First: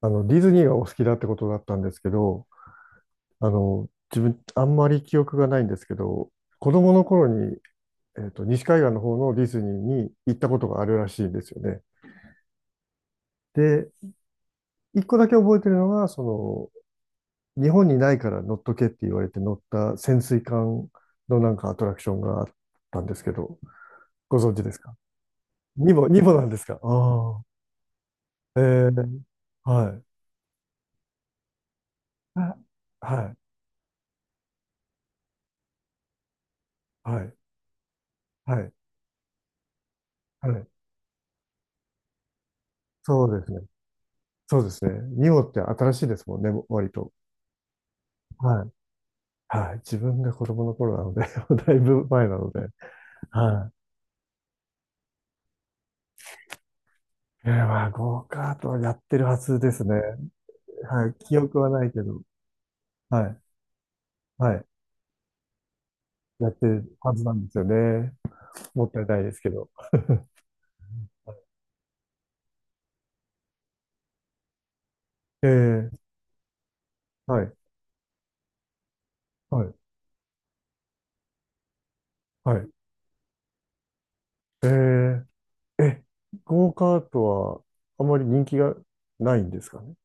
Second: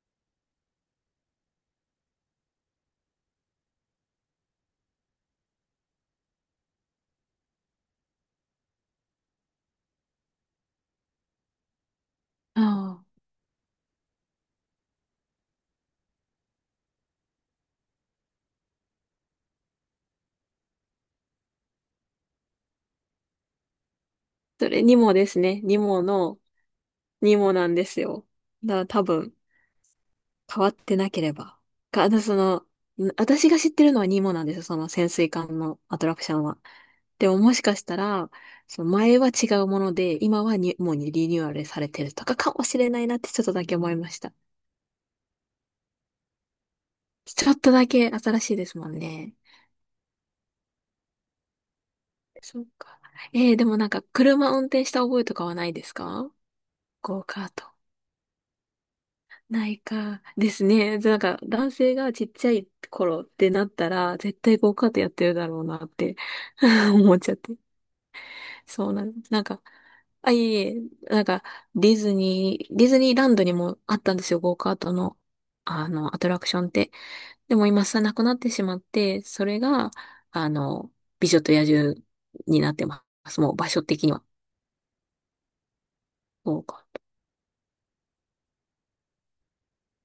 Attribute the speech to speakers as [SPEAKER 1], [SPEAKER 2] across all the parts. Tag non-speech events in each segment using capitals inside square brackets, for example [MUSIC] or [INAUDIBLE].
[SPEAKER 1] ディズニーがお好きだってことだったんですけど、自分、あんまり記憶がないんですけど、子供の頃に、西海岸の方のディズニーに行ったことがあるらしいんですよね。
[SPEAKER 2] ああ。
[SPEAKER 1] で、一個だけ覚えてるのが、日本にないから乗っとけって言われて乗った潜水艦のなんかアトラクションがあったんですけど、ご存知
[SPEAKER 2] そ
[SPEAKER 1] です
[SPEAKER 2] れ
[SPEAKER 1] か？
[SPEAKER 2] ニモですね。ニ
[SPEAKER 1] に
[SPEAKER 2] モ
[SPEAKER 1] も、にも
[SPEAKER 2] の、
[SPEAKER 1] なんですか？あ
[SPEAKER 2] ニ
[SPEAKER 1] あ、
[SPEAKER 2] モなんですよ。だから
[SPEAKER 1] え
[SPEAKER 2] 多
[SPEAKER 1] え、
[SPEAKER 2] 分、
[SPEAKER 1] はい。
[SPEAKER 2] 変わってなければ。か、あの、そ
[SPEAKER 1] あ、
[SPEAKER 2] の、ん
[SPEAKER 1] はい、
[SPEAKER 2] 私が知ってるのはニモなんですよ。その潜水艦のアトラクションは。
[SPEAKER 1] は
[SPEAKER 2] で
[SPEAKER 1] い、
[SPEAKER 2] ももしかしたら、
[SPEAKER 1] はい、
[SPEAKER 2] その前は違うもので、今
[SPEAKER 1] は
[SPEAKER 2] は
[SPEAKER 1] い。
[SPEAKER 2] ニモにリニューアルされてるとかかもしれないなっ
[SPEAKER 1] そ
[SPEAKER 2] て
[SPEAKER 1] う
[SPEAKER 2] ちょ
[SPEAKER 1] で
[SPEAKER 2] っ
[SPEAKER 1] す
[SPEAKER 2] と
[SPEAKER 1] ね。
[SPEAKER 2] だけ思いました。
[SPEAKER 1] そうですね。ニオって新しいですもんね、割と。
[SPEAKER 2] ちょっとだけ新しい
[SPEAKER 1] は
[SPEAKER 2] で
[SPEAKER 1] い。
[SPEAKER 2] すもんね。
[SPEAKER 1] はい。自分が子供の頃なので [LAUGHS] だいぶ前なの
[SPEAKER 2] そう
[SPEAKER 1] で。
[SPEAKER 2] か。で
[SPEAKER 1] は
[SPEAKER 2] もなんか車運転した覚えとかはないですか？ゴーカ
[SPEAKER 1] い。
[SPEAKER 2] ート。
[SPEAKER 1] まあ、ゴーカートはやってるはず
[SPEAKER 2] な
[SPEAKER 1] で
[SPEAKER 2] い
[SPEAKER 1] すね。
[SPEAKER 2] か。ですね。
[SPEAKER 1] はい。
[SPEAKER 2] なん
[SPEAKER 1] 記
[SPEAKER 2] か、
[SPEAKER 1] 憶は
[SPEAKER 2] 男
[SPEAKER 1] ない
[SPEAKER 2] 性
[SPEAKER 1] け
[SPEAKER 2] が
[SPEAKER 1] ど。
[SPEAKER 2] ちっちゃい頃っ
[SPEAKER 1] はい。
[SPEAKER 2] てなったら、絶
[SPEAKER 1] は
[SPEAKER 2] 対
[SPEAKER 1] い。
[SPEAKER 2] ゴーカートやってるだろうなって
[SPEAKER 1] やって
[SPEAKER 2] [LAUGHS]
[SPEAKER 1] るは
[SPEAKER 2] 思っ
[SPEAKER 1] ず
[SPEAKER 2] ち
[SPEAKER 1] な
[SPEAKER 2] ゃっ
[SPEAKER 1] んで
[SPEAKER 2] て。
[SPEAKER 1] すよね。も
[SPEAKER 2] そ
[SPEAKER 1] っ
[SPEAKER 2] う
[SPEAKER 1] た
[SPEAKER 2] な
[SPEAKER 1] い
[SPEAKER 2] の。
[SPEAKER 1] ないですけど。
[SPEAKER 2] あ、いえいえ、なんか、ディズニーランドにもあったんですよ、ゴーカートの、
[SPEAKER 1] えー、
[SPEAKER 2] アトラクションって。
[SPEAKER 1] はい。
[SPEAKER 2] でも今さ、なくなってしまって、それ
[SPEAKER 1] はい。
[SPEAKER 2] が、あの、美女と野獣
[SPEAKER 1] は
[SPEAKER 2] に
[SPEAKER 1] い。
[SPEAKER 2] なってます。もう場所的には。
[SPEAKER 1] えー、え、
[SPEAKER 2] ゴー
[SPEAKER 1] ゴー
[SPEAKER 2] カ
[SPEAKER 1] カ
[SPEAKER 2] ー
[SPEAKER 1] ートはあまり人気がないんですかね？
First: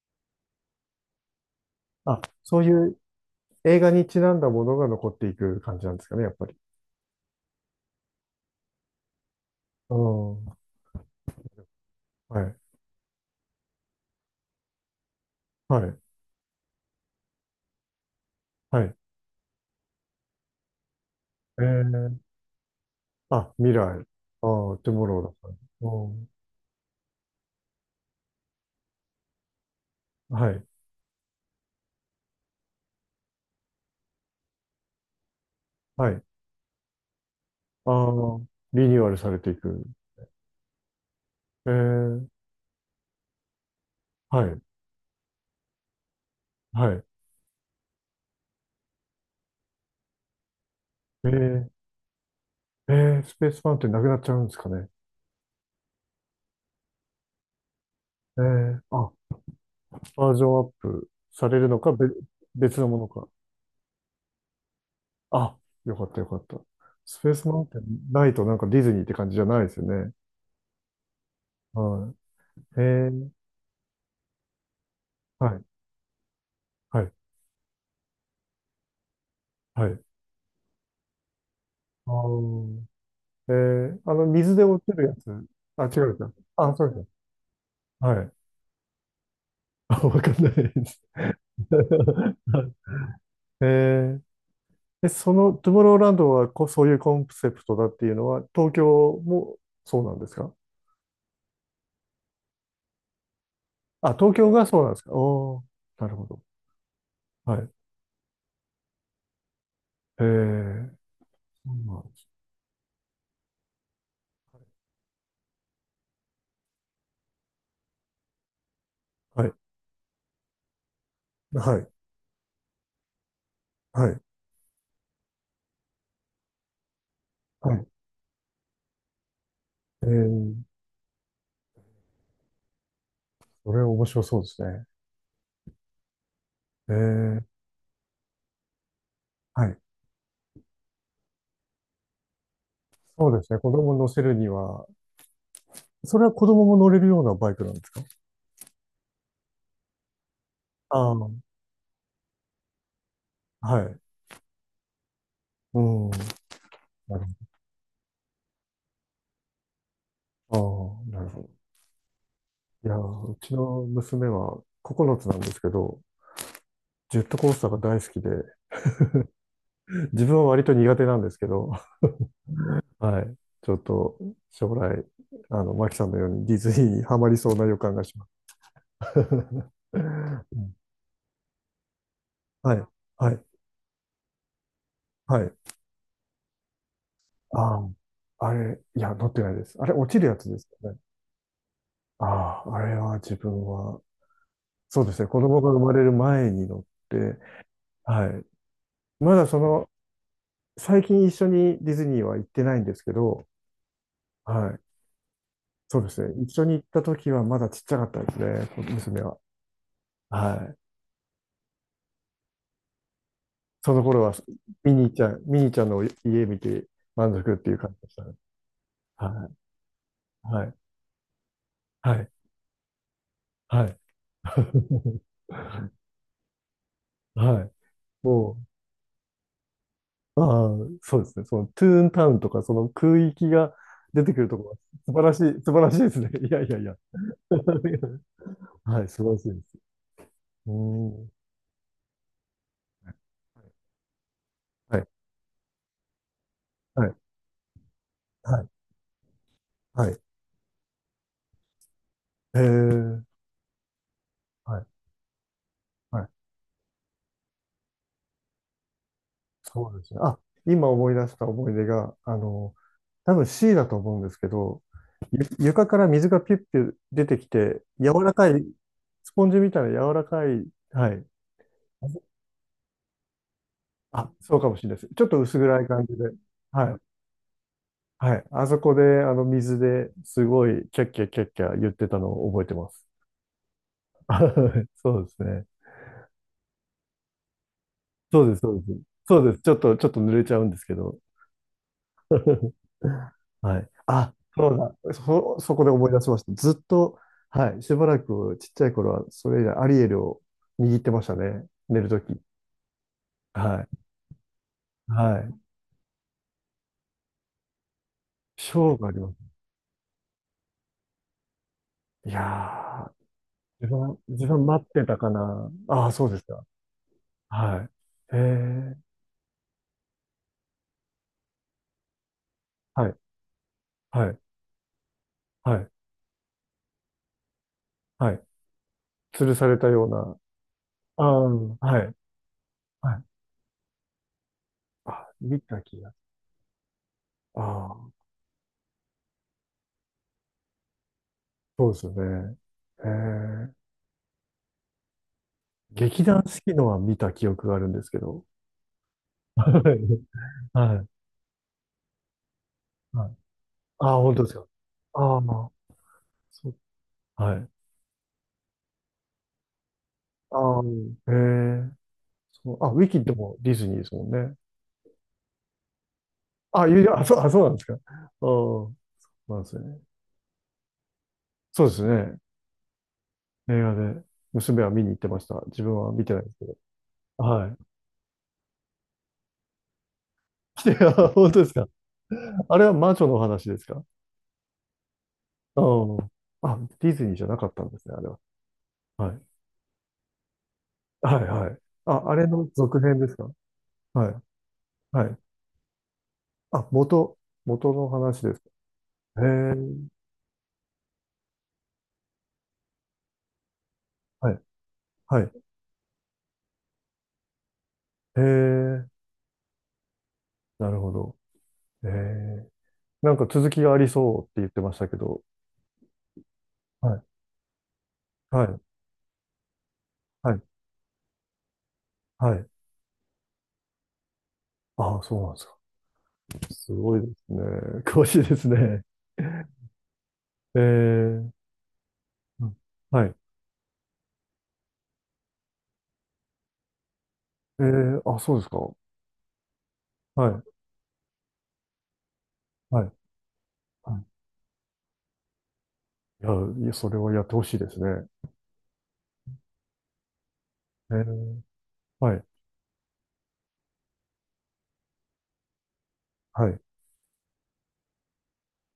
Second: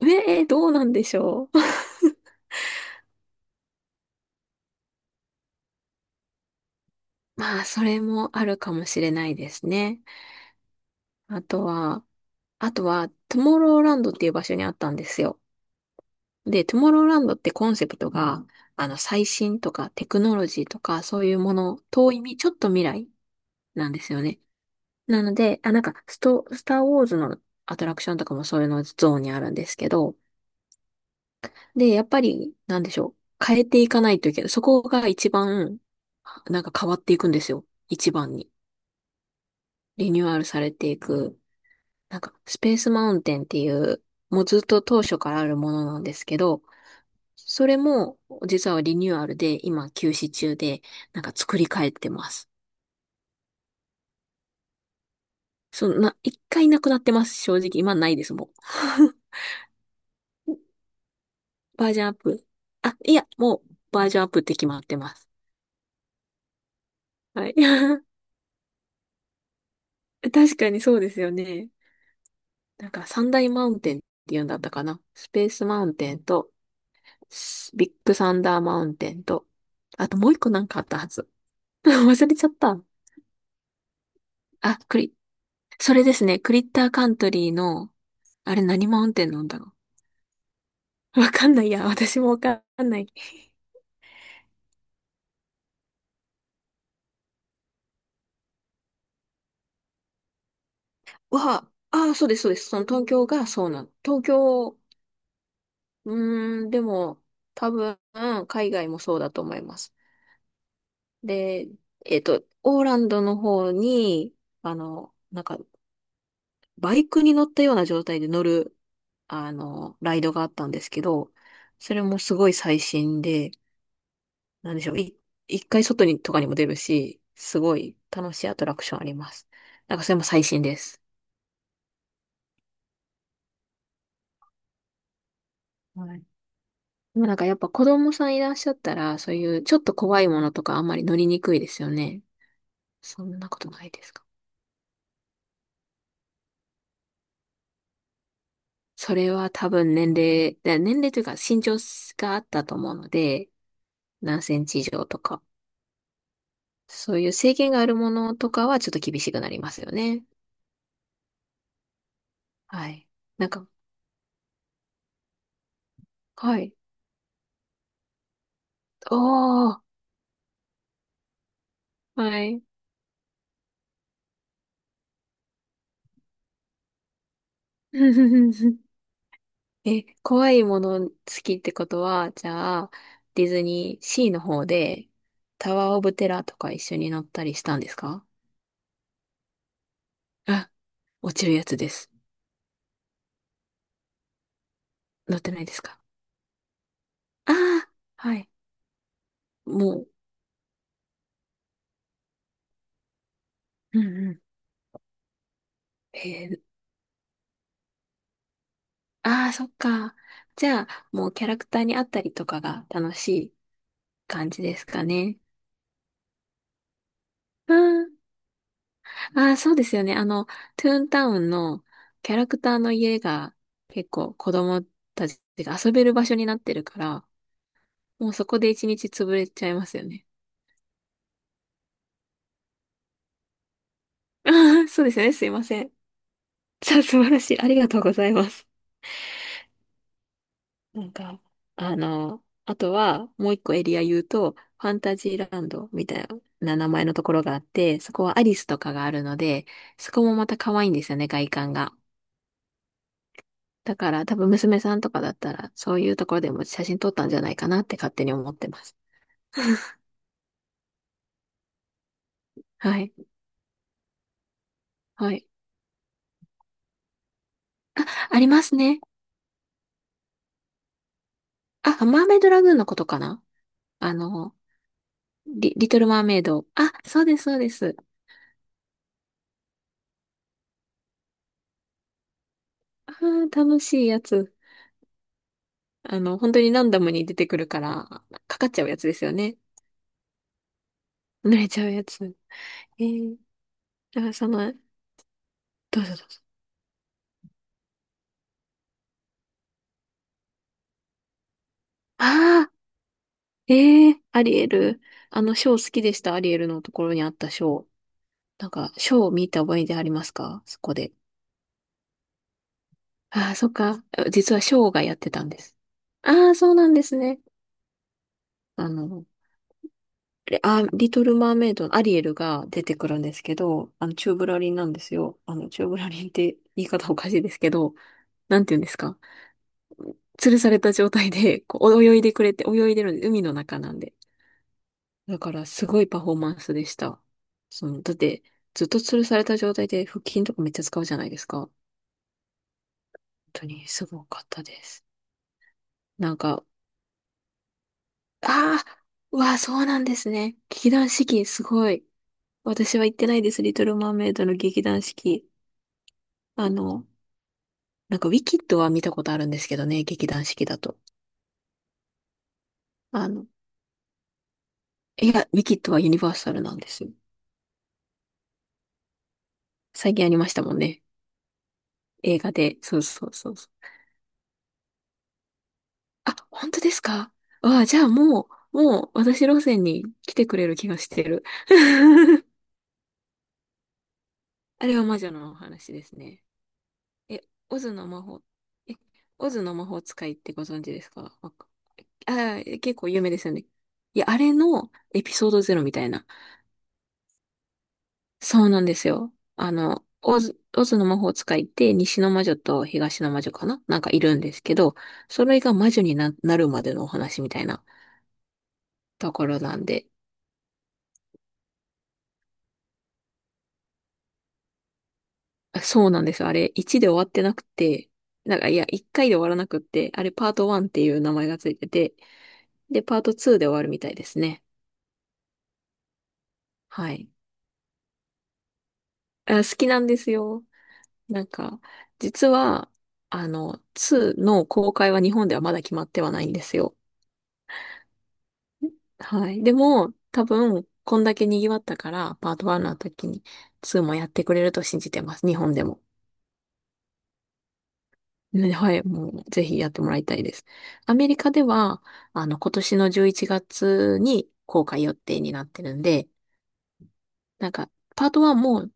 [SPEAKER 2] ト。どうなんでしょう。[LAUGHS]
[SPEAKER 1] あ、そういう映画にちなんだものが残っていく感じなんですかね、やっぱり。
[SPEAKER 2] まあ、それもあるかもしれないです
[SPEAKER 1] う
[SPEAKER 2] ね。
[SPEAKER 1] ん。
[SPEAKER 2] あとは、
[SPEAKER 1] はい。
[SPEAKER 2] あとは、トゥモローランドっていう場所にあったんですよ。
[SPEAKER 1] はい、
[SPEAKER 2] で、トゥモローランドってコンセプトが、
[SPEAKER 1] はい。
[SPEAKER 2] 最新とかテクノロジーとか、そういうも
[SPEAKER 1] え
[SPEAKER 2] の、
[SPEAKER 1] ー、
[SPEAKER 2] 遠いみ、ちょっと未来
[SPEAKER 1] あ、未来。
[SPEAKER 2] なんですよね。
[SPEAKER 1] あー、トゥモロー、
[SPEAKER 2] な
[SPEAKER 1] だ
[SPEAKER 2] の
[SPEAKER 1] か
[SPEAKER 2] で、あ、なん
[SPEAKER 1] ら。
[SPEAKER 2] か、
[SPEAKER 1] うん、
[SPEAKER 2] スターウォーズのアトラクションとかもそういうのゾーンにあるんですけど、
[SPEAKER 1] はい、
[SPEAKER 2] で、やっぱり、なんでしょう。変えていかないといけない。そこが一番、
[SPEAKER 1] はい。
[SPEAKER 2] なんか変わっていくんですよ。
[SPEAKER 1] あ
[SPEAKER 2] 一番
[SPEAKER 1] ー、
[SPEAKER 2] に。
[SPEAKER 1] リニューアルされていく。
[SPEAKER 2] リニューアルされていく。
[SPEAKER 1] え
[SPEAKER 2] なん
[SPEAKER 1] ー、
[SPEAKER 2] か、スペースマウンテンっていう、も
[SPEAKER 1] は
[SPEAKER 2] うず
[SPEAKER 1] い、
[SPEAKER 2] っと当初からあるものなんですけど、
[SPEAKER 1] はい。
[SPEAKER 2] それも実はリニューアルで今休止中で、なん
[SPEAKER 1] え
[SPEAKER 2] か作り
[SPEAKER 1] ー、
[SPEAKER 2] 変えてます。
[SPEAKER 1] えスペースマウンテンなくなっちゃうんですかね？
[SPEAKER 2] そんな、一回なくなってます。正直、今ないです、も
[SPEAKER 1] あ、
[SPEAKER 2] う。
[SPEAKER 1] バージョンアップされる
[SPEAKER 2] [LAUGHS]
[SPEAKER 1] の
[SPEAKER 2] バ
[SPEAKER 1] か、
[SPEAKER 2] ージョンアップ。
[SPEAKER 1] 別の
[SPEAKER 2] あ、
[SPEAKER 1] もの
[SPEAKER 2] い
[SPEAKER 1] か。
[SPEAKER 2] や、もうバージョンアップって決まってます。
[SPEAKER 1] あ、よかった、よかった。スペース
[SPEAKER 2] はい。
[SPEAKER 1] マウンテン、
[SPEAKER 2] [LAUGHS]
[SPEAKER 1] ないとなんかディズニーって感じじゃないですよね。
[SPEAKER 2] 確かにそうですよね。
[SPEAKER 1] はい。
[SPEAKER 2] なんか
[SPEAKER 1] ー、
[SPEAKER 2] 三大マウンテンって言うんだったかな。スペ
[SPEAKER 1] は
[SPEAKER 2] ー
[SPEAKER 1] い、
[SPEAKER 2] スマウンテンと、
[SPEAKER 1] はい、
[SPEAKER 2] ビッグサンダーマウンテンと、
[SPEAKER 1] はい。
[SPEAKER 2] あともう一個なんかあったはず。[LAUGHS]
[SPEAKER 1] あ
[SPEAKER 2] 忘れちゃっ
[SPEAKER 1] ー
[SPEAKER 2] た。
[SPEAKER 1] 水で
[SPEAKER 2] あ、
[SPEAKER 1] 落ち
[SPEAKER 2] ク
[SPEAKER 1] る
[SPEAKER 2] リ、
[SPEAKER 1] やつ。あ、
[SPEAKER 2] そ
[SPEAKER 1] 違
[SPEAKER 2] れで
[SPEAKER 1] う
[SPEAKER 2] す
[SPEAKER 1] か。
[SPEAKER 2] ね。クリッ
[SPEAKER 1] あ、そ
[SPEAKER 2] タ
[SPEAKER 1] う
[SPEAKER 2] ー
[SPEAKER 1] で
[SPEAKER 2] カ
[SPEAKER 1] す、
[SPEAKER 2] ントリーの、
[SPEAKER 1] はい。
[SPEAKER 2] あれ何マウンテンなんだろ
[SPEAKER 1] [LAUGHS] あ、わかんないです。
[SPEAKER 2] う。[LAUGHS] わかんない。私も
[SPEAKER 1] [LAUGHS]
[SPEAKER 2] わかんない。
[SPEAKER 1] えー、で、トゥモローランドはそういうコンセプトだっていうのは、東京もそうなんですか？
[SPEAKER 2] ああ、そうです、そうです。その東京がそうなの。
[SPEAKER 1] あ、
[SPEAKER 2] 東
[SPEAKER 1] 東京が
[SPEAKER 2] 京、
[SPEAKER 1] そうなんですか？おー、なるほど。
[SPEAKER 2] でも、
[SPEAKER 1] は
[SPEAKER 2] 多
[SPEAKER 1] い。
[SPEAKER 2] 分、海外もそうだと思います。
[SPEAKER 1] えー、
[SPEAKER 2] で、
[SPEAKER 1] そうなんで
[SPEAKER 2] えっ
[SPEAKER 1] す。
[SPEAKER 2] と、オーランドの方に、なんか、バイクに乗ったような状態で乗る、
[SPEAKER 1] はい。
[SPEAKER 2] ライドがあったんですけど、
[SPEAKER 1] はい。
[SPEAKER 2] それもすごい最新で、
[SPEAKER 1] はい。
[SPEAKER 2] なんでしょう。一回外にとかにも出るし、す
[SPEAKER 1] は
[SPEAKER 2] ご
[SPEAKER 1] い。
[SPEAKER 2] い楽しいアトラクションあります。なんか
[SPEAKER 1] え
[SPEAKER 2] それも最
[SPEAKER 1] ー、
[SPEAKER 2] 新です。
[SPEAKER 1] それ面白そうですね。
[SPEAKER 2] はい。
[SPEAKER 1] え
[SPEAKER 2] でもなん
[SPEAKER 1] ー、
[SPEAKER 2] かやっぱ子供さんいらっしゃったら、そういう
[SPEAKER 1] は
[SPEAKER 2] ちょ
[SPEAKER 1] い。
[SPEAKER 2] っと怖いものとかあんまり乗りにくいですよね。そ
[SPEAKER 1] そう
[SPEAKER 2] ん
[SPEAKER 1] で
[SPEAKER 2] な
[SPEAKER 1] すね。
[SPEAKER 2] こと
[SPEAKER 1] 子
[SPEAKER 2] ない
[SPEAKER 1] 供
[SPEAKER 2] で
[SPEAKER 1] 乗
[SPEAKER 2] す
[SPEAKER 1] せ
[SPEAKER 2] か？
[SPEAKER 1] るには、それは子供も乗れるようなバイクなんですか？
[SPEAKER 2] それは多分年
[SPEAKER 1] あ
[SPEAKER 2] 齢
[SPEAKER 1] あ
[SPEAKER 2] というか
[SPEAKER 1] ー、
[SPEAKER 2] 身長があったと思うので、
[SPEAKER 1] はい。
[SPEAKER 2] 何センチ以上とか、
[SPEAKER 1] うん。
[SPEAKER 2] そ
[SPEAKER 1] な
[SPEAKER 2] う
[SPEAKER 1] る
[SPEAKER 2] いう制限があるものとかはちょっと厳しくなりますよね。
[SPEAKER 1] ほど。ああ、なるほど。い
[SPEAKER 2] は
[SPEAKER 1] や
[SPEAKER 2] い。
[SPEAKER 1] ー、う
[SPEAKER 2] なん
[SPEAKER 1] ち
[SPEAKER 2] か、
[SPEAKER 1] の娘は9つなんですけど、
[SPEAKER 2] はい。
[SPEAKER 1] ジェットコースターが大好きで、
[SPEAKER 2] おー、
[SPEAKER 1] 自分は割と苦手なんですけど、
[SPEAKER 2] はい。
[SPEAKER 1] [LAUGHS] はい。ちょっと将来、マキさんのようにディズニーにハマりそうな予感がしま
[SPEAKER 2] [LAUGHS]
[SPEAKER 1] す。[LAUGHS] う
[SPEAKER 2] え、怖い
[SPEAKER 1] ん、
[SPEAKER 2] もの好きってことは、じ
[SPEAKER 1] は
[SPEAKER 2] ゃ
[SPEAKER 1] い、
[SPEAKER 2] あ、
[SPEAKER 1] はい、
[SPEAKER 2] ディズニーシーの方で、
[SPEAKER 1] はい。
[SPEAKER 2] タワーオブテラーとか一緒に乗ったりし
[SPEAKER 1] あ
[SPEAKER 2] たん
[SPEAKER 1] あ、
[SPEAKER 2] ですか？
[SPEAKER 1] あれ、いや、乗ってないです。あれ、落ちるやつです
[SPEAKER 2] あ、
[SPEAKER 1] よね。
[SPEAKER 2] 落ちるやつです。
[SPEAKER 1] ああ、あれは自分は、そうですね、
[SPEAKER 2] 乗
[SPEAKER 1] 子
[SPEAKER 2] って
[SPEAKER 1] 供
[SPEAKER 2] ない
[SPEAKER 1] が
[SPEAKER 2] で
[SPEAKER 1] 生
[SPEAKER 2] す
[SPEAKER 1] ま
[SPEAKER 2] か？
[SPEAKER 1] れる前に乗って、
[SPEAKER 2] ああ
[SPEAKER 1] は
[SPEAKER 2] ー、は
[SPEAKER 1] い。
[SPEAKER 2] い。
[SPEAKER 1] まだ
[SPEAKER 2] もう、
[SPEAKER 1] 最近一緒にディズニーは行ってないんですけど、
[SPEAKER 2] うんうん。
[SPEAKER 1] はい。そうですね。
[SPEAKER 2] え
[SPEAKER 1] 一
[SPEAKER 2] ー、
[SPEAKER 1] 緒に行った時はまだちっちゃかったですね、こ娘は。
[SPEAKER 2] ああ、そっか。
[SPEAKER 1] は
[SPEAKER 2] じ
[SPEAKER 1] い。
[SPEAKER 2] ゃあ、もうキャラクターに会ったりとかが楽しい
[SPEAKER 1] その頃は
[SPEAKER 2] 感じです
[SPEAKER 1] ミ
[SPEAKER 2] か
[SPEAKER 1] ニーちゃ
[SPEAKER 2] ね。
[SPEAKER 1] ん、ミニーちゃんの家見て満足ってい
[SPEAKER 2] う
[SPEAKER 1] う感じで
[SPEAKER 2] ん。
[SPEAKER 1] したね。は
[SPEAKER 2] ああ、そうですよね。あの、
[SPEAKER 1] い。はい。
[SPEAKER 2] トゥーンタウンの
[SPEAKER 1] はい。
[SPEAKER 2] キャラクターの家が
[SPEAKER 1] はい。
[SPEAKER 2] 結構子供
[SPEAKER 1] [LAUGHS]
[SPEAKER 2] たちが遊べる場所になってるから、
[SPEAKER 1] はい。
[SPEAKER 2] もうそ
[SPEAKER 1] も
[SPEAKER 2] こで一日潰れちゃいますよね。
[SPEAKER 1] う、ああ、そうですね。そのトゥーンタウンとか、その空域が出てく
[SPEAKER 2] [LAUGHS]
[SPEAKER 1] るところは
[SPEAKER 2] ああ、そうですよね。
[SPEAKER 1] 素
[SPEAKER 2] すい
[SPEAKER 1] 晴らしい、
[SPEAKER 2] ま
[SPEAKER 1] 素晴
[SPEAKER 2] せ
[SPEAKER 1] ら
[SPEAKER 2] ん。
[SPEAKER 1] しいですね。[LAUGHS] いやいやいや。
[SPEAKER 2] さあ、素晴らしい。ありがとうございます。
[SPEAKER 1] [LAUGHS] はい、素晴らしいです。う
[SPEAKER 2] なん
[SPEAKER 1] ん。
[SPEAKER 2] か、あの、あとはもう一個エリア言うと、ファ
[SPEAKER 1] は
[SPEAKER 2] ン
[SPEAKER 1] い。
[SPEAKER 2] タジーランドみたいな名
[SPEAKER 1] は
[SPEAKER 2] 前
[SPEAKER 1] い。
[SPEAKER 2] のところがあって、そこはア
[SPEAKER 1] は
[SPEAKER 2] リ
[SPEAKER 1] い。は
[SPEAKER 2] ス
[SPEAKER 1] い。
[SPEAKER 2] とかがあるので、
[SPEAKER 1] は
[SPEAKER 2] そ
[SPEAKER 1] い。
[SPEAKER 2] こもまた可愛いんですよね、外観が。
[SPEAKER 1] へえ、
[SPEAKER 2] だから多分
[SPEAKER 1] は
[SPEAKER 2] 娘
[SPEAKER 1] い、
[SPEAKER 2] さんとかだったら、そういう
[SPEAKER 1] は
[SPEAKER 2] と
[SPEAKER 1] い。
[SPEAKER 2] ころでも写真撮ったんじゃないかなって勝手に思ってます。
[SPEAKER 1] そうですね。あ、今思い出した思い出が、
[SPEAKER 2] はい。
[SPEAKER 1] 多分 C だと思うんですけど、
[SPEAKER 2] は
[SPEAKER 1] ゆ
[SPEAKER 2] い。
[SPEAKER 1] 床から水がピュッピュ出てきて、柔ら
[SPEAKER 2] あり
[SPEAKER 1] か
[SPEAKER 2] ま
[SPEAKER 1] い、
[SPEAKER 2] すね。
[SPEAKER 1] スポンジみたいな柔らかい、はい。
[SPEAKER 2] あ、マーメイドラグーンのことかな？あ
[SPEAKER 1] あ、
[SPEAKER 2] の、
[SPEAKER 1] そうかもしれないです。ちょっと薄
[SPEAKER 2] リ、
[SPEAKER 1] 暗い
[SPEAKER 2] リト
[SPEAKER 1] 感
[SPEAKER 2] ル・
[SPEAKER 1] じ
[SPEAKER 2] マー
[SPEAKER 1] で。
[SPEAKER 2] メイド。あ、
[SPEAKER 1] はい。
[SPEAKER 2] そうです、そうです。
[SPEAKER 1] はい。あそこで、水ですごい、キャッキャキャッキャ言ってたのを覚えてます。
[SPEAKER 2] あー、楽しいや
[SPEAKER 1] [LAUGHS] あ、
[SPEAKER 2] つ。
[SPEAKER 1] はい、そうですね。
[SPEAKER 2] あの、本当にランダムに出てくるから、
[SPEAKER 1] そうで
[SPEAKER 2] か
[SPEAKER 1] す、
[SPEAKER 2] かっ
[SPEAKER 1] そう
[SPEAKER 2] ち
[SPEAKER 1] で
[SPEAKER 2] ゃうや
[SPEAKER 1] す。
[SPEAKER 2] つですよ
[SPEAKER 1] そうで
[SPEAKER 2] ね。
[SPEAKER 1] す。ちょっと、ちょっと濡れちゃうんですけど。
[SPEAKER 2] 濡れちゃうやつ。
[SPEAKER 1] [LAUGHS]
[SPEAKER 2] えー、
[SPEAKER 1] はい。
[SPEAKER 2] だから
[SPEAKER 1] あ、
[SPEAKER 2] その、
[SPEAKER 1] そうだ。そこで
[SPEAKER 2] どうぞ
[SPEAKER 1] 思い
[SPEAKER 2] どう
[SPEAKER 1] 出
[SPEAKER 2] ぞ。
[SPEAKER 1] しました。ずっと、はい。しばらくちっちゃい頃は、それ以来アリエルを握ってましたね。寝るとき。
[SPEAKER 2] ああ、
[SPEAKER 1] はい。
[SPEAKER 2] ええアリエル。
[SPEAKER 1] は
[SPEAKER 2] あ
[SPEAKER 1] い。
[SPEAKER 2] の、ショー好きでした、アリエルのところにあったショー。なん
[SPEAKER 1] シ
[SPEAKER 2] か、
[SPEAKER 1] ョーがあ
[SPEAKER 2] シ
[SPEAKER 1] り
[SPEAKER 2] ョー
[SPEAKER 1] ま
[SPEAKER 2] を見
[SPEAKER 1] す？
[SPEAKER 2] た覚えでありますか？そこで。
[SPEAKER 1] いやー、
[SPEAKER 2] ああ、そっ
[SPEAKER 1] 自
[SPEAKER 2] か。
[SPEAKER 1] 分、自
[SPEAKER 2] 実は
[SPEAKER 1] 分
[SPEAKER 2] シ
[SPEAKER 1] 待っ
[SPEAKER 2] ョーが
[SPEAKER 1] て
[SPEAKER 2] や
[SPEAKER 1] た
[SPEAKER 2] っ
[SPEAKER 1] か
[SPEAKER 2] てたんで
[SPEAKER 1] な。
[SPEAKER 2] す。
[SPEAKER 1] ああ、そうです
[SPEAKER 2] ああ、
[SPEAKER 1] か。
[SPEAKER 2] そうなんですね。
[SPEAKER 1] はい。へ
[SPEAKER 2] あ
[SPEAKER 1] え、
[SPEAKER 2] の、リトル・マーメイドのアリエルが出て
[SPEAKER 1] は
[SPEAKER 2] く
[SPEAKER 1] い、
[SPEAKER 2] るんですけど、チ
[SPEAKER 1] は
[SPEAKER 2] ュー
[SPEAKER 1] い、
[SPEAKER 2] ブラリンなんですよ。あの、
[SPEAKER 1] は
[SPEAKER 2] チュー
[SPEAKER 1] い、
[SPEAKER 2] ブラリンって言い方おかしいですけど、
[SPEAKER 1] はい。
[SPEAKER 2] なんて言うんですか。
[SPEAKER 1] 吊るされたような。
[SPEAKER 2] 吊るされた状
[SPEAKER 1] あ
[SPEAKER 2] 態
[SPEAKER 1] あ、
[SPEAKER 2] で、こ
[SPEAKER 1] は
[SPEAKER 2] う、
[SPEAKER 1] い、
[SPEAKER 2] 泳いでくれて、泳いでる
[SPEAKER 1] は
[SPEAKER 2] ん
[SPEAKER 1] い。
[SPEAKER 2] で、海の中なんで。
[SPEAKER 1] あ、
[SPEAKER 2] だか
[SPEAKER 1] 見
[SPEAKER 2] ら、
[SPEAKER 1] た
[SPEAKER 2] す
[SPEAKER 1] 気
[SPEAKER 2] ごい
[SPEAKER 1] が。
[SPEAKER 2] パフォーマンスでした。
[SPEAKER 1] あ
[SPEAKER 2] その、だっ
[SPEAKER 1] あ、
[SPEAKER 2] て、ずっと吊るされた状態で腹筋とかめっちゃ使うじゃないですか。本
[SPEAKER 1] そうですよね。へ
[SPEAKER 2] 当
[SPEAKER 1] え、
[SPEAKER 2] にすごかったです。
[SPEAKER 1] 劇
[SPEAKER 2] なん
[SPEAKER 1] 団四
[SPEAKER 2] か、
[SPEAKER 1] 季のは見た記憶があるんですけど。
[SPEAKER 2] ああ、うわあ、そ
[SPEAKER 1] は
[SPEAKER 2] うなんで
[SPEAKER 1] い、
[SPEAKER 2] すね。劇
[SPEAKER 1] は
[SPEAKER 2] 団四季、すごい。私は行
[SPEAKER 1] い。
[SPEAKER 2] って
[SPEAKER 1] は
[SPEAKER 2] な
[SPEAKER 1] い。
[SPEAKER 2] いです。リトルマー
[SPEAKER 1] ああ、
[SPEAKER 2] メイ
[SPEAKER 1] 本当
[SPEAKER 2] ド
[SPEAKER 1] です
[SPEAKER 2] の
[SPEAKER 1] か？
[SPEAKER 2] 劇団四
[SPEAKER 1] ああ、
[SPEAKER 2] 季。あ
[SPEAKER 1] そう。
[SPEAKER 2] の、
[SPEAKER 1] はい。
[SPEAKER 2] なんかウィキッドは見たことあるんですけどね、劇団四季だ
[SPEAKER 1] ああ、
[SPEAKER 2] と。
[SPEAKER 1] へえ、そう。あ、ウィキッ
[SPEAKER 2] あ
[SPEAKER 1] ド
[SPEAKER 2] の、
[SPEAKER 1] もディズニーですもんね。
[SPEAKER 2] いや、ウィキッドはユニバーサルなん
[SPEAKER 1] あ、
[SPEAKER 2] で
[SPEAKER 1] い
[SPEAKER 2] すよ。
[SPEAKER 1] や、あ、そう、あ、そうなんですか。ああ、なんですね。
[SPEAKER 2] 最近ありましたもんね。
[SPEAKER 1] そうですね。
[SPEAKER 2] 映画で。そうそうそうそう。
[SPEAKER 1] 映画で、娘は見に行ってました。自分は見て
[SPEAKER 2] あ、
[SPEAKER 1] ないんですけ
[SPEAKER 2] 本
[SPEAKER 1] ど。
[SPEAKER 2] 当ですか？
[SPEAKER 1] は
[SPEAKER 2] わあ、じゃあもう私路線に来てくれ
[SPEAKER 1] い。
[SPEAKER 2] る気
[SPEAKER 1] [LAUGHS] い
[SPEAKER 2] がし
[SPEAKER 1] や、
[SPEAKER 2] てる。
[SPEAKER 1] 本当ですか？
[SPEAKER 2] [LAUGHS]
[SPEAKER 1] あれは魔女のお話ですか？
[SPEAKER 2] あれは魔女のお
[SPEAKER 1] あ
[SPEAKER 2] 話ですね。
[SPEAKER 1] あ、あ、ディズニー
[SPEAKER 2] え、
[SPEAKER 1] じゃなかっ
[SPEAKER 2] オ
[SPEAKER 1] たん
[SPEAKER 2] ズ
[SPEAKER 1] で
[SPEAKER 2] の
[SPEAKER 1] すね、あ
[SPEAKER 2] 魔
[SPEAKER 1] れは。
[SPEAKER 2] 法、え、
[SPEAKER 1] はい。
[SPEAKER 2] オズの魔法使いってご存知ですか？わ
[SPEAKER 1] はい、
[SPEAKER 2] あ
[SPEAKER 1] はい。あ、あれ
[SPEAKER 2] あ、
[SPEAKER 1] の
[SPEAKER 2] 結
[SPEAKER 1] 続
[SPEAKER 2] 構
[SPEAKER 1] 編
[SPEAKER 2] 有
[SPEAKER 1] で
[SPEAKER 2] 名
[SPEAKER 1] す
[SPEAKER 2] で
[SPEAKER 1] か？
[SPEAKER 2] すよね。いや、
[SPEAKER 1] はい、
[SPEAKER 2] あれのエ
[SPEAKER 1] は
[SPEAKER 2] ピ
[SPEAKER 1] い。
[SPEAKER 2] ソードゼロみたいな。
[SPEAKER 1] あ、元の話です
[SPEAKER 2] そうなんですよ。
[SPEAKER 1] か？へ
[SPEAKER 2] あの、
[SPEAKER 1] え、
[SPEAKER 2] オズの魔法使いって西の魔女と東の魔女かななんかいるん
[SPEAKER 1] は
[SPEAKER 2] で
[SPEAKER 1] い。
[SPEAKER 2] すけど、
[SPEAKER 1] は
[SPEAKER 2] そ
[SPEAKER 1] い。
[SPEAKER 2] れが魔女にな、なるまでのお話みたいな
[SPEAKER 1] へえ、
[SPEAKER 2] ところなんで。
[SPEAKER 1] なるほど。へえ。なんか続きがありそうって言ってましたけど。
[SPEAKER 2] あ、そうなんですよ。あれ1で終
[SPEAKER 1] はい。
[SPEAKER 2] わってなくて、
[SPEAKER 1] はい。
[SPEAKER 2] 1回で終わらなくって、あれパ
[SPEAKER 1] は
[SPEAKER 2] ー
[SPEAKER 1] い。
[SPEAKER 2] ト1っていう名前がついてて、
[SPEAKER 1] はい。
[SPEAKER 2] で、パート2で終わるみたいですね。
[SPEAKER 1] ああ、そうなんですか。す
[SPEAKER 2] は
[SPEAKER 1] ごいで
[SPEAKER 2] い。
[SPEAKER 1] すね。[LAUGHS] 詳しいですね。
[SPEAKER 2] あ、好きなんですよ。
[SPEAKER 1] え
[SPEAKER 2] なん
[SPEAKER 1] え、
[SPEAKER 2] か、実
[SPEAKER 1] うん、
[SPEAKER 2] は、
[SPEAKER 1] はい。
[SPEAKER 2] あの、2の公開は日本ではまだ決まってはないんですよ。
[SPEAKER 1] ええ、あ、そうですか。は
[SPEAKER 2] はい。でも、多
[SPEAKER 1] い。
[SPEAKER 2] 分、こんだけ賑わったから、パート1の
[SPEAKER 1] はい。
[SPEAKER 2] 時に2も
[SPEAKER 1] は
[SPEAKER 2] やってくれると信じてます。日本でも。
[SPEAKER 1] い。いや、いや、それはやってほしいですね。
[SPEAKER 2] ね。はい、もう、ぜひやってもらいたいです。
[SPEAKER 1] え
[SPEAKER 2] アメリカ
[SPEAKER 1] え、
[SPEAKER 2] では、
[SPEAKER 1] はい。
[SPEAKER 2] あの、今年の11月に公開予定になってるんで、
[SPEAKER 1] はい。
[SPEAKER 2] なんか、パート1も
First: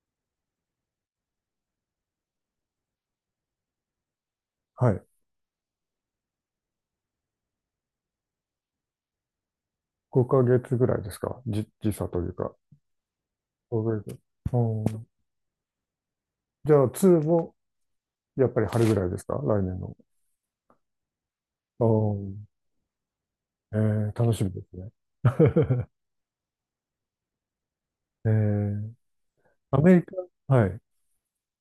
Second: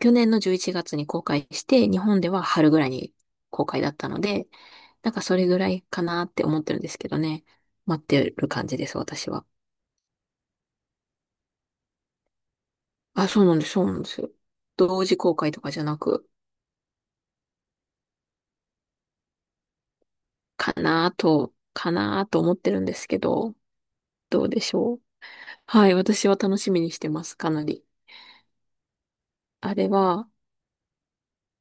[SPEAKER 2] 去年の11月に公開して、日本では春ぐらいに公開だったので、
[SPEAKER 1] はい。
[SPEAKER 2] なんかそれぐらいかなって思ってるんですけどね。待ってる感じです、私は。
[SPEAKER 1] 5ヶ月ぐらいですか？時差というか。
[SPEAKER 2] あ、そうなんです、そうな
[SPEAKER 1] 5
[SPEAKER 2] んで
[SPEAKER 1] ヶ月。
[SPEAKER 2] すよ。
[SPEAKER 1] う
[SPEAKER 2] 同
[SPEAKER 1] ん。
[SPEAKER 2] 時公開とかじゃなく、
[SPEAKER 1] じゃあ、2もやっぱり春ぐらいですか？来年の。う
[SPEAKER 2] かなと
[SPEAKER 1] ん
[SPEAKER 2] 思ってるんですけど、
[SPEAKER 1] えー、楽し
[SPEAKER 2] どう
[SPEAKER 1] み
[SPEAKER 2] で
[SPEAKER 1] で
[SPEAKER 2] し
[SPEAKER 1] すね。
[SPEAKER 2] ょう。は
[SPEAKER 1] [LAUGHS]
[SPEAKER 2] い、私は楽しみにしてます、かなり。
[SPEAKER 1] えー、
[SPEAKER 2] あ
[SPEAKER 1] ア
[SPEAKER 2] れ
[SPEAKER 1] メリカ、
[SPEAKER 2] は、
[SPEAKER 1] はい。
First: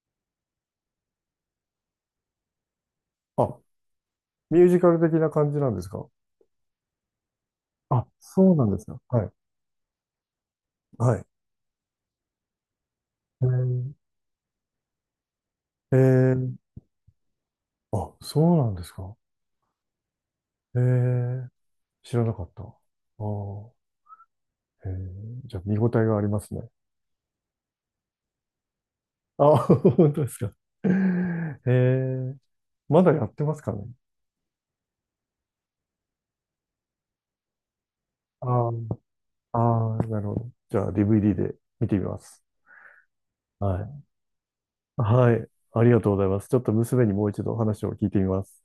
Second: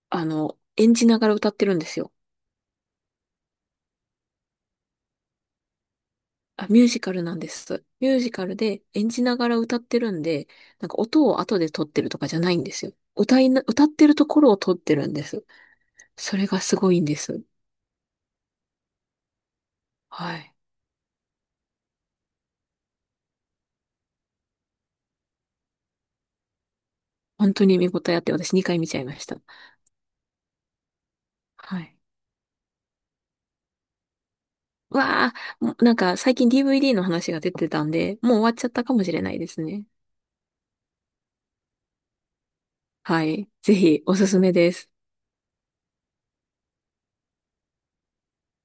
[SPEAKER 2] あの、演じながら歌ってるんですよ。
[SPEAKER 1] あ、ミュージカル的な感じなんですか？
[SPEAKER 2] あ、ミュージカルなんです。
[SPEAKER 1] あ、
[SPEAKER 2] ミュージカ
[SPEAKER 1] そう
[SPEAKER 2] ル
[SPEAKER 1] なんで
[SPEAKER 2] で
[SPEAKER 1] すか。
[SPEAKER 2] 演
[SPEAKER 1] は
[SPEAKER 2] じ
[SPEAKER 1] い。
[SPEAKER 2] ながら歌ってるんで、なんか
[SPEAKER 1] はい。
[SPEAKER 2] 音を後で撮ってるとかじゃないんですよ。歌
[SPEAKER 1] え
[SPEAKER 2] いな、
[SPEAKER 1] ー、
[SPEAKER 2] 歌ってるところを撮ってるんです。
[SPEAKER 1] え
[SPEAKER 2] それ
[SPEAKER 1] ー
[SPEAKER 2] がすごいんです。
[SPEAKER 1] あ、そうなんですか。
[SPEAKER 2] はい。
[SPEAKER 1] えー、知らなかった。ああ、じゃあ見応えがありますね。
[SPEAKER 2] 本当に見応えあって、私2回見ちゃいました。
[SPEAKER 1] あ、[LAUGHS] 本当ですか？[LAUGHS] え
[SPEAKER 2] はい。
[SPEAKER 1] ー、まだやってますかね？
[SPEAKER 2] うわー、もうなんか最近 DVD の話が出てたんで、もう終
[SPEAKER 1] あ
[SPEAKER 2] わっちゃったか
[SPEAKER 1] ー
[SPEAKER 2] もしれないですね。
[SPEAKER 1] あー、なるほど。じゃあ DVD で見てみます。
[SPEAKER 2] はい。ぜひ、
[SPEAKER 1] は
[SPEAKER 2] おすすめです。
[SPEAKER 1] い。はい。ありがとうございます。ちょっと娘にもう一度話を聞いてみます。